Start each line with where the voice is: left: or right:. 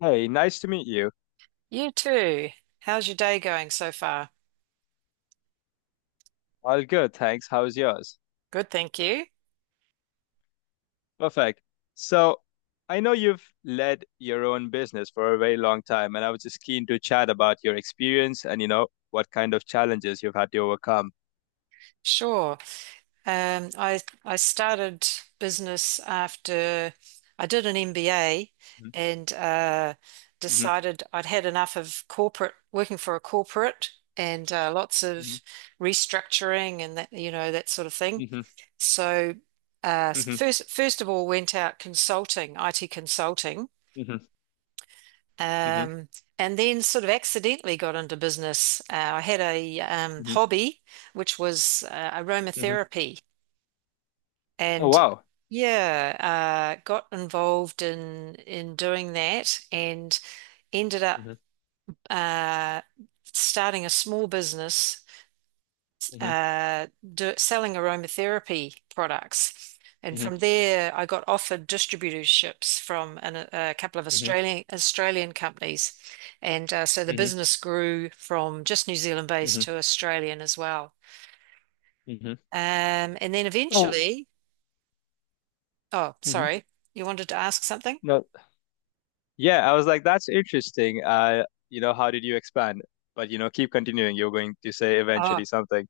left: Hey, nice to meet you.
right: You too. How's your day going so far?
left: All good, thanks. How's yours?
right: Good, thank you.
left: Perfect. So, I know you've led your own business for a very long time, and I was just keen to chat about your experience and, you know, what kind of challenges you've had to overcome.
right: Sure. I started business after I did an MBA and
left: Mm-hmm.
right: decided I'd had enough of corporate working for a corporate and lots of
left: Hmm,
right: restructuring and that that sort of thing.
left: hmm,
right: So uh,
left: hmm,
right: first first of all went out consulting, IT consulting
left: hmm, hmm,
right: Um, and then sort of accidentally got into business. I had a
left: hmm,
right: hobby, which was
left: hmm.
right: aromatherapy,
left: Oh,
right: and
left: wow.
right: yeah, got involved in doing that, and ended up
left: Hmm,
right: uh, starting a small business
left: hmm,
right: uh, selling aromatherapy products. And from
left: hmm,
right: there, I got offered distributorships from a couple of
left: hmm,
right: Australian companies, and so the
left: hmm,
right: business grew from just New Zealand based
left: hmm,
right: to Australian as well.
left: hmm.
right: And then
left: Oh,
right: eventually, oh,
left: hmm.
right: sorry, you wanted to ask something?
left: No, yeah, I was like, that's interesting. You know, how did you expand? But, you know, keep continuing. You're going to say
right: Oh.
left: eventually something.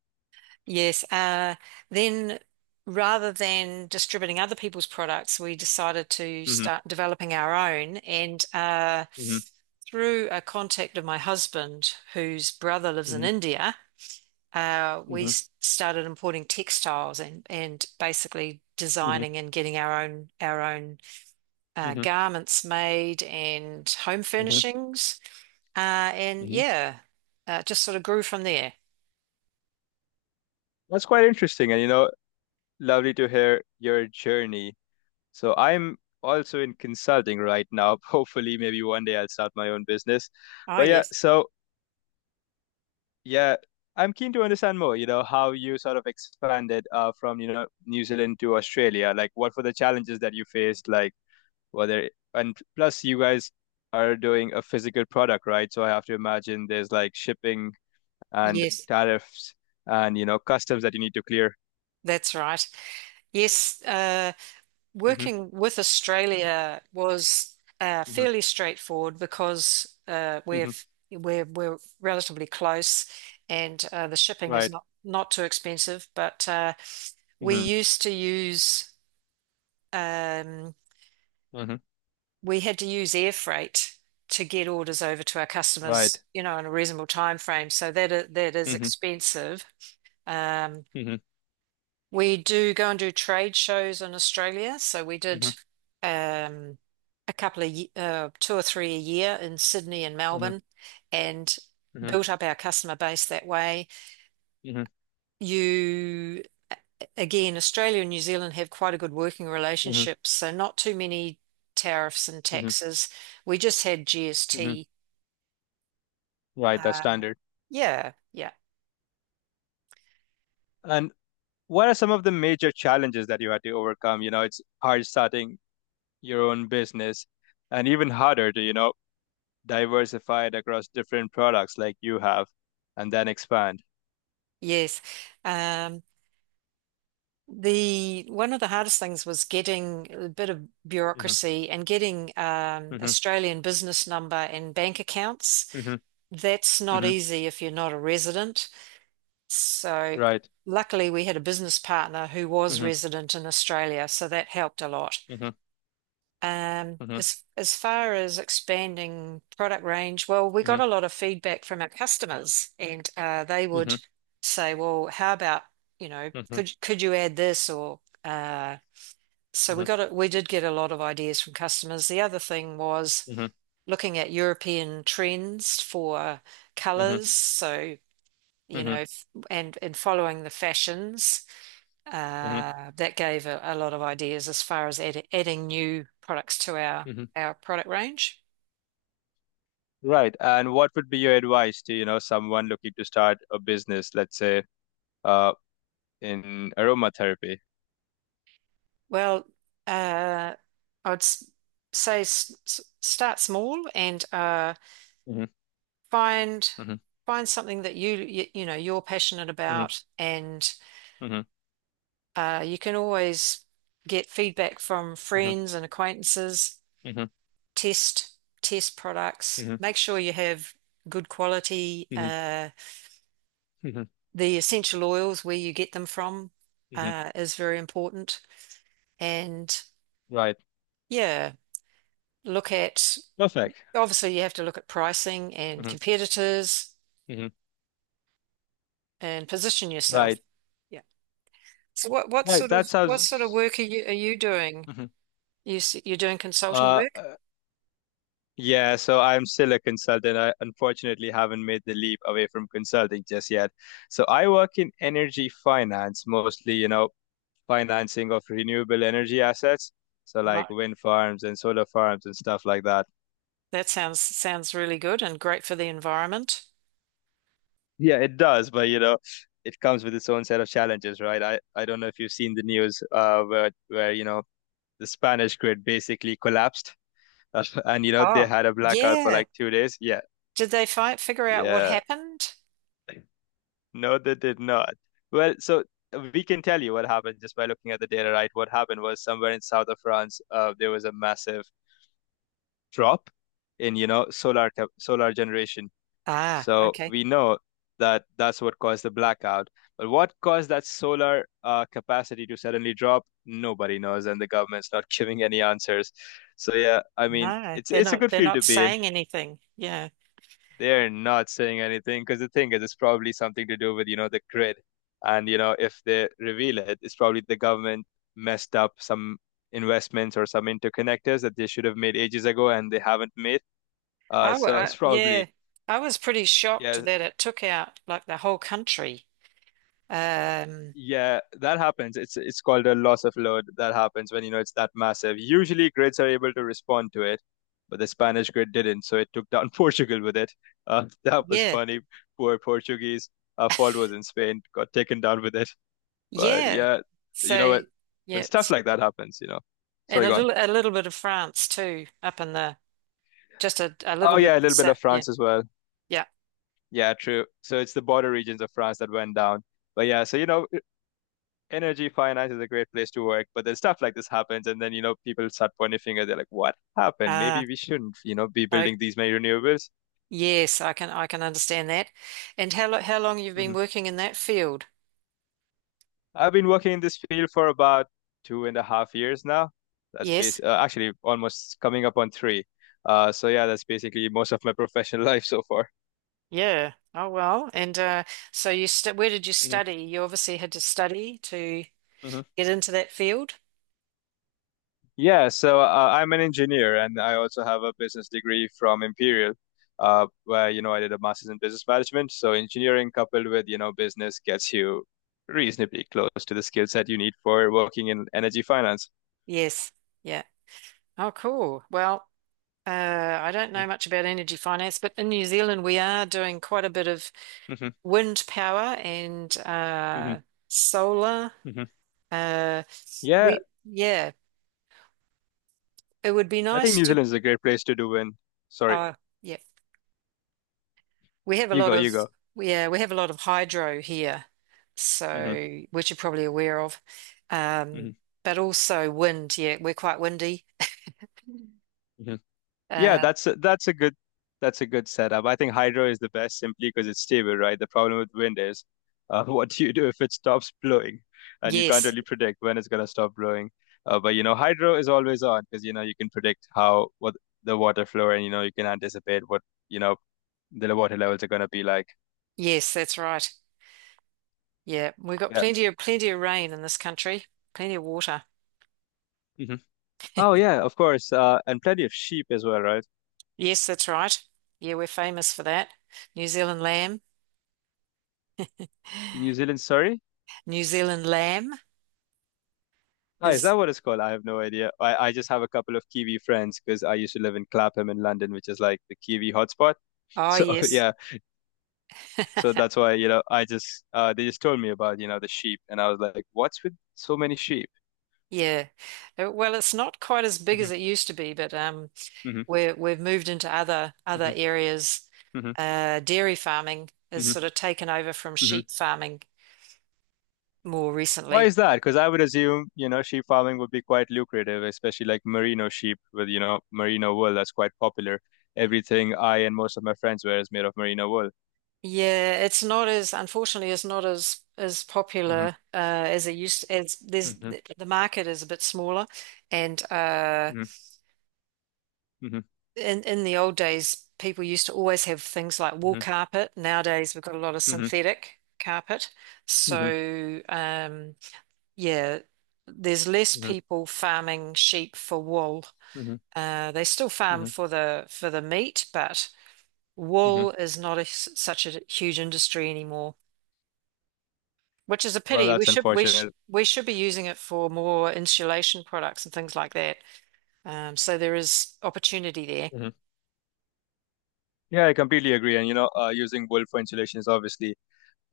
right: Yes. Then rather than distributing other people's products, we decided to
left: Hmm,
right: start developing our own. And
left: hmm,
right: through a contact of my husband, whose brother lives in
left: hmm,
right: India,
left: hmm,
right: started importing textiles and basically
left: hmm,
right: designing and getting our own our own
left: hmm,
right: garments made and home
left: hmm,
right: furnishings. And
left: hmm.
right: yeah, just sort of grew from there.
left: That's quite interesting, and you know, lovely to hear your journey. So I'm also in consulting right now. Hopefully, maybe one day I'll start my own business.
right: Oh,
left: But yeah,
right: yes.
left: so yeah, I'm keen to understand more, you know, how you sort of expanded from, you know, New Zealand to Australia. Like, what were the challenges that you faced? Like, whether, and plus, you guys are doing a physical product, right? So I have to imagine there's like shipping and
right: Yes,
left: tariffs and you know customs that you need to clear.
right: that's right. Yes,
left: Hmm,
right: working with Australia was
left: hmm,
right: fairly straightforward because
left: hmm.
right: we're relatively close, and the shipping is
left: Right.
right: not too expensive. But we
left: Hmm,
right: used to use um,
left: hmm.
right: we had to use air freight to get orders over to our
left: Right.
right: customers, you know, in a reasonable time frame. So that is
left: Hmm,
right: expensive. Um,
left: hmm,
right: We do go and do trade shows in Australia. So we did
left: hmm,
right: um, a couple of, two or three a year in Sydney and
left: hmm,
right: Melbourne and
left: hmm,
right: built up our customer base that way.
left: hmm,
right: You, again, Australia and New Zealand have quite a good working
left: hmm,
right: relationship. So not too many tariffs and
left: hmm,
right: taxes. We just had
left: hmm.
right: GST.
left: Right. That's
right: Uh,
left: standard.
right: yeah, yeah,
left: And what are some of the major challenges that you had to overcome? You know, it's hard starting your own business, and even harder to you know diversify it across different products like you have, and then expand.
right: yes. Um, The one of the hardest things was getting a bit of
left: Hmm,
right: bureaucracy and getting
left: hmm,
right: Australian business number and bank accounts.
left: hmm,
right: That's not
left: hmm.
right: easy if you're not a resident. So
left: Right.
right: luckily we had a business partner who was
left: Hmm,
right: resident in Australia, so that helped a lot.
left: hmm, hmm,
right: As far as expanding product range, well, we got a lot of feedback from our customers, and they would
left: hmm,
right: say, "Well, how about you know,
left: hmm,
right: could you add this or?" So we
left: hmm,
right: got we did get a lot of ideas from customers. The other thing was
left: hmm,
right: looking at European trends for
left: hmm,
right: colors. So, you know,
left: hmm,
right: and following the fashions.
left: hmm,
right: That gave a lot of ideas as far as adding new products to
left: hmm.
right: our product range.
left: Right. And what would be your advice to, you know, someone looking to start a business, let's say, uh, in aromatherapy?
right: Well, uh, I'd s- say start small and
left: Mm-hmm.
right: find
left: Hmm,
right: find something that you know you're passionate
left: hmm,
right: about and
left: hmm,
right: You can always get feedback from
left: hmm,
right: friends and acquaintances,
left: hmm,
right: test test products,
left: hmm,
right: make sure you have good quality.
left: hmm,
right: The essential oils, where you get them from,
left: hmm.
right: is very important. And
left: Right.
right: yeah, look at
left: Perfect.
right: obviously you have to look at pricing and
left: Hmm,
right: competitors
left: hmm.
right: and position yourself.
left: Right.
right: Yeah. So
left: Right. That
right: what sort of
left: sounds.
right: work are you doing?
left: Hmm.
right: You're doing consulting
left: Uh,
right: work?
left: uh, yeah. So I'm still a consultant. I unfortunately haven't made the leap away from consulting just yet. So I work in energy finance, mostly, you know, financing of renewable energy assets. So like
right: Right.
left: wind farms and solar farms and stuff like that.
right: That sounds really good and great for the environment.
left: Yeah, it does, but you know, it comes with its own set of challenges, right? I don't know if you've seen the news where you know the Spanish grid basically collapsed, and you know they
right: Oh,
left: had a blackout for
right: yeah.
left: like 2 days. Yeah,
right: Did they find figure out what
left: yeah,
right: happened?
left: no, they did not. Well, so we can tell you what happened just by looking at the data, right? What happened was somewhere in south of France, there was a massive drop in you know solar solar generation.
right: Ah,
left: So
right: okay.
left: we know that that's what caused the blackout. But what caused that solar capacity to suddenly drop? Nobody knows, and the government's not giving any answers. So yeah, I mean,
right: No,
left: it's it's a good
right: they're
left: field
right: not
left: to be in.
right: saying anything. Yeah.
left: They're not saying anything because the thing is, it's probably something to do with, you know, the grid. And, you know, if they reveal it, it's probably the government messed up some investments or some interconnectors that they should have made ages ago and they haven't made. Uh,
right: I,
left: so
right: wa-
left: it's
right: yeah.
left: probably,
right: I was pretty shocked
left: yeah,
right: that it took out like the whole country. Um,
left: Yeah, that happens. It's called a loss of load. That happens when you know it's that massive. Usually grids are able to respond to it, but the Spanish grid didn't, so it took down Portugal with it. That was
right: yeah.
left: funny. Poor Portuguese. Our fault was in Spain, got taken down with it. But
right: Yeah.
left: yeah,
right: So
left: you know what?
right: yeah,
left: When stuff like that happens, you know.
right: and
left: Sorry, go on.
right: a little bit of France too up in the just a little
left: Oh
right: bit
left: yeah,
right: of
left: a
right: the
left: little bit of
right: set. Yeah.
left: France as well.
right: Yeah.
left: Yeah, true. So it's the border regions of France that went down. But yeah, so you know, energy finance is a great place to work, but then stuff like this happens, and then you know people start pointing finger. They're like, "What happened?
right: Ah,
left: Maybe we shouldn't, you know, be building these many renewables."
right: yes, I can understand that. And how long you've been
left: Hmm.
right: working in that field?
left: I've been working in this field for about 2.5 years now. That's
right: Yes.
left: basically actually almost coming up on three. So yeah, that's basically most of my professional life so far.
right: Yeah. Oh well. And so you st where did you
left: Hmm,
right: study? You obviously had to study to
left: hmm.
right: get into that field.
left: Yeah, so I'm an engineer and I also have a business degree from Imperial, where, you know, I did a master's in business management. So engineering coupled with, you know, business gets you reasonably close to the skill set you need for working in energy finance.
right: Yes. Yeah. Oh, cool. Well, uh, I don't know much about energy finance, but in New Zealand we are doing quite a bit of
left: Mm-hmm.
right: wind power and
left: Hmm,
right: solar.
left: hmm.
right: Uh,
left: Yeah,
right: we Yeah, it would be
left: I think
right: nice
left: New
right: to.
left: Zealand is a great place to do in. Sorry,
right: Uh, yeah. We have a lot of
left: you go.
right: yeah, we have a lot of hydro here,
left: Hmm,
right: so which you're probably aware of. Um,
left: hmm.
right: but also wind, yeah, we're quite windy.
left: Yeah,
right: Uh,
left: that's a good setup. I think hydro is the best simply because it's stable, right? The problem with wind is what do you do if it stops blowing, and you can't
right: yes,
left: really predict when it's gonna stop blowing. But you know, hydro is always on because you know you can predict how what the water flow and you know you can anticipate what you know the water levels are gonna be like.
right: yes, that's right. Yeah, we've got
left: Yeah.
right: plenty of rain in this country, plenty of water.
left: Hmm. Oh yeah, of course. And plenty of sheep as well, right?
right: Yes, that's right. Yeah, we're famous for that. New Zealand lamb.
left: New Zealand, Surrey.
right: New Zealand lamb
left: Oh, is that
right: is
left: what it's called? I have no idea. I just have a couple of Kiwi friends because I used to live in Clapham in London, which is like the Kiwi hotspot.
right: oh
left: So
right: yes.
left: yeah, so that's why, you know, I just they just told me about, you know, the sheep and I was like, what's with so many sheep?
right: Yeah. Well, it's not quite as big as it
left: Hmm,
right: used to be, but
left: hmm,
right: we're, we've moved into
left: hmm,
right: other areas.
left: hmm,
right: Dairy farming has
left: hmm,
right: sort of taken over from
left: hmm.
right: sheep farming more
left: Why
right: recently.
left: is that? Because I would assume, you know, sheep farming would be quite lucrative, especially like merino sheep with, you know, merino wool that's quite popular. Everything I and most of my friends wear is made of merino wool.
right: Yeah, it's not as unfortunately it's not as as
left: Hmm,
right: popular as it used as there's
left: hmm,
right: the market is a bit smaller, and
left: hmm, hmm,
right: in the old days people used to always have things like wool carpet. Nowadays we've got a lot of
left: hmm,
right: synthetic carpet,
left: hmm,
right: so yeah, there's less
left: hmm,
right: people farming sheep for wool.
left: hmm,
right: They still farm
left: hmm,
right: for the meat, but
left: hmm.
right: wool is not such a huge industry anymore, which is a
left: Well,
right: pity.
left: that's unfortunate.
right: We should be using it for more insulation products and things like that. So there is opportunity there.
left: Hmm. Yeah, I completely agree. And you know, using wool for insulation is obviously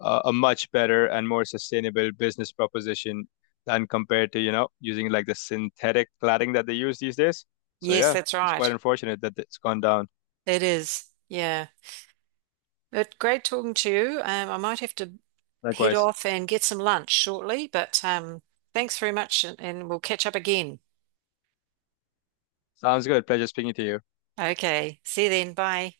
left: a much better and more sustainable business proposition than compared to, you know, using like the synthetic cladding that they use these days. So
right: Yes,
left: yeah,
right: that's
left: it's quite
right: right.
left: unfortunate that it's gone down.
right: It is. Yeah. But great talking to you. I might have to head
left: Likewise.
right: off and get some lunch shortly, but thanks very much, and we'll catch up again.
left: Sounds good. Pleasure speaking to you.
right: Okay. See you then. Bye.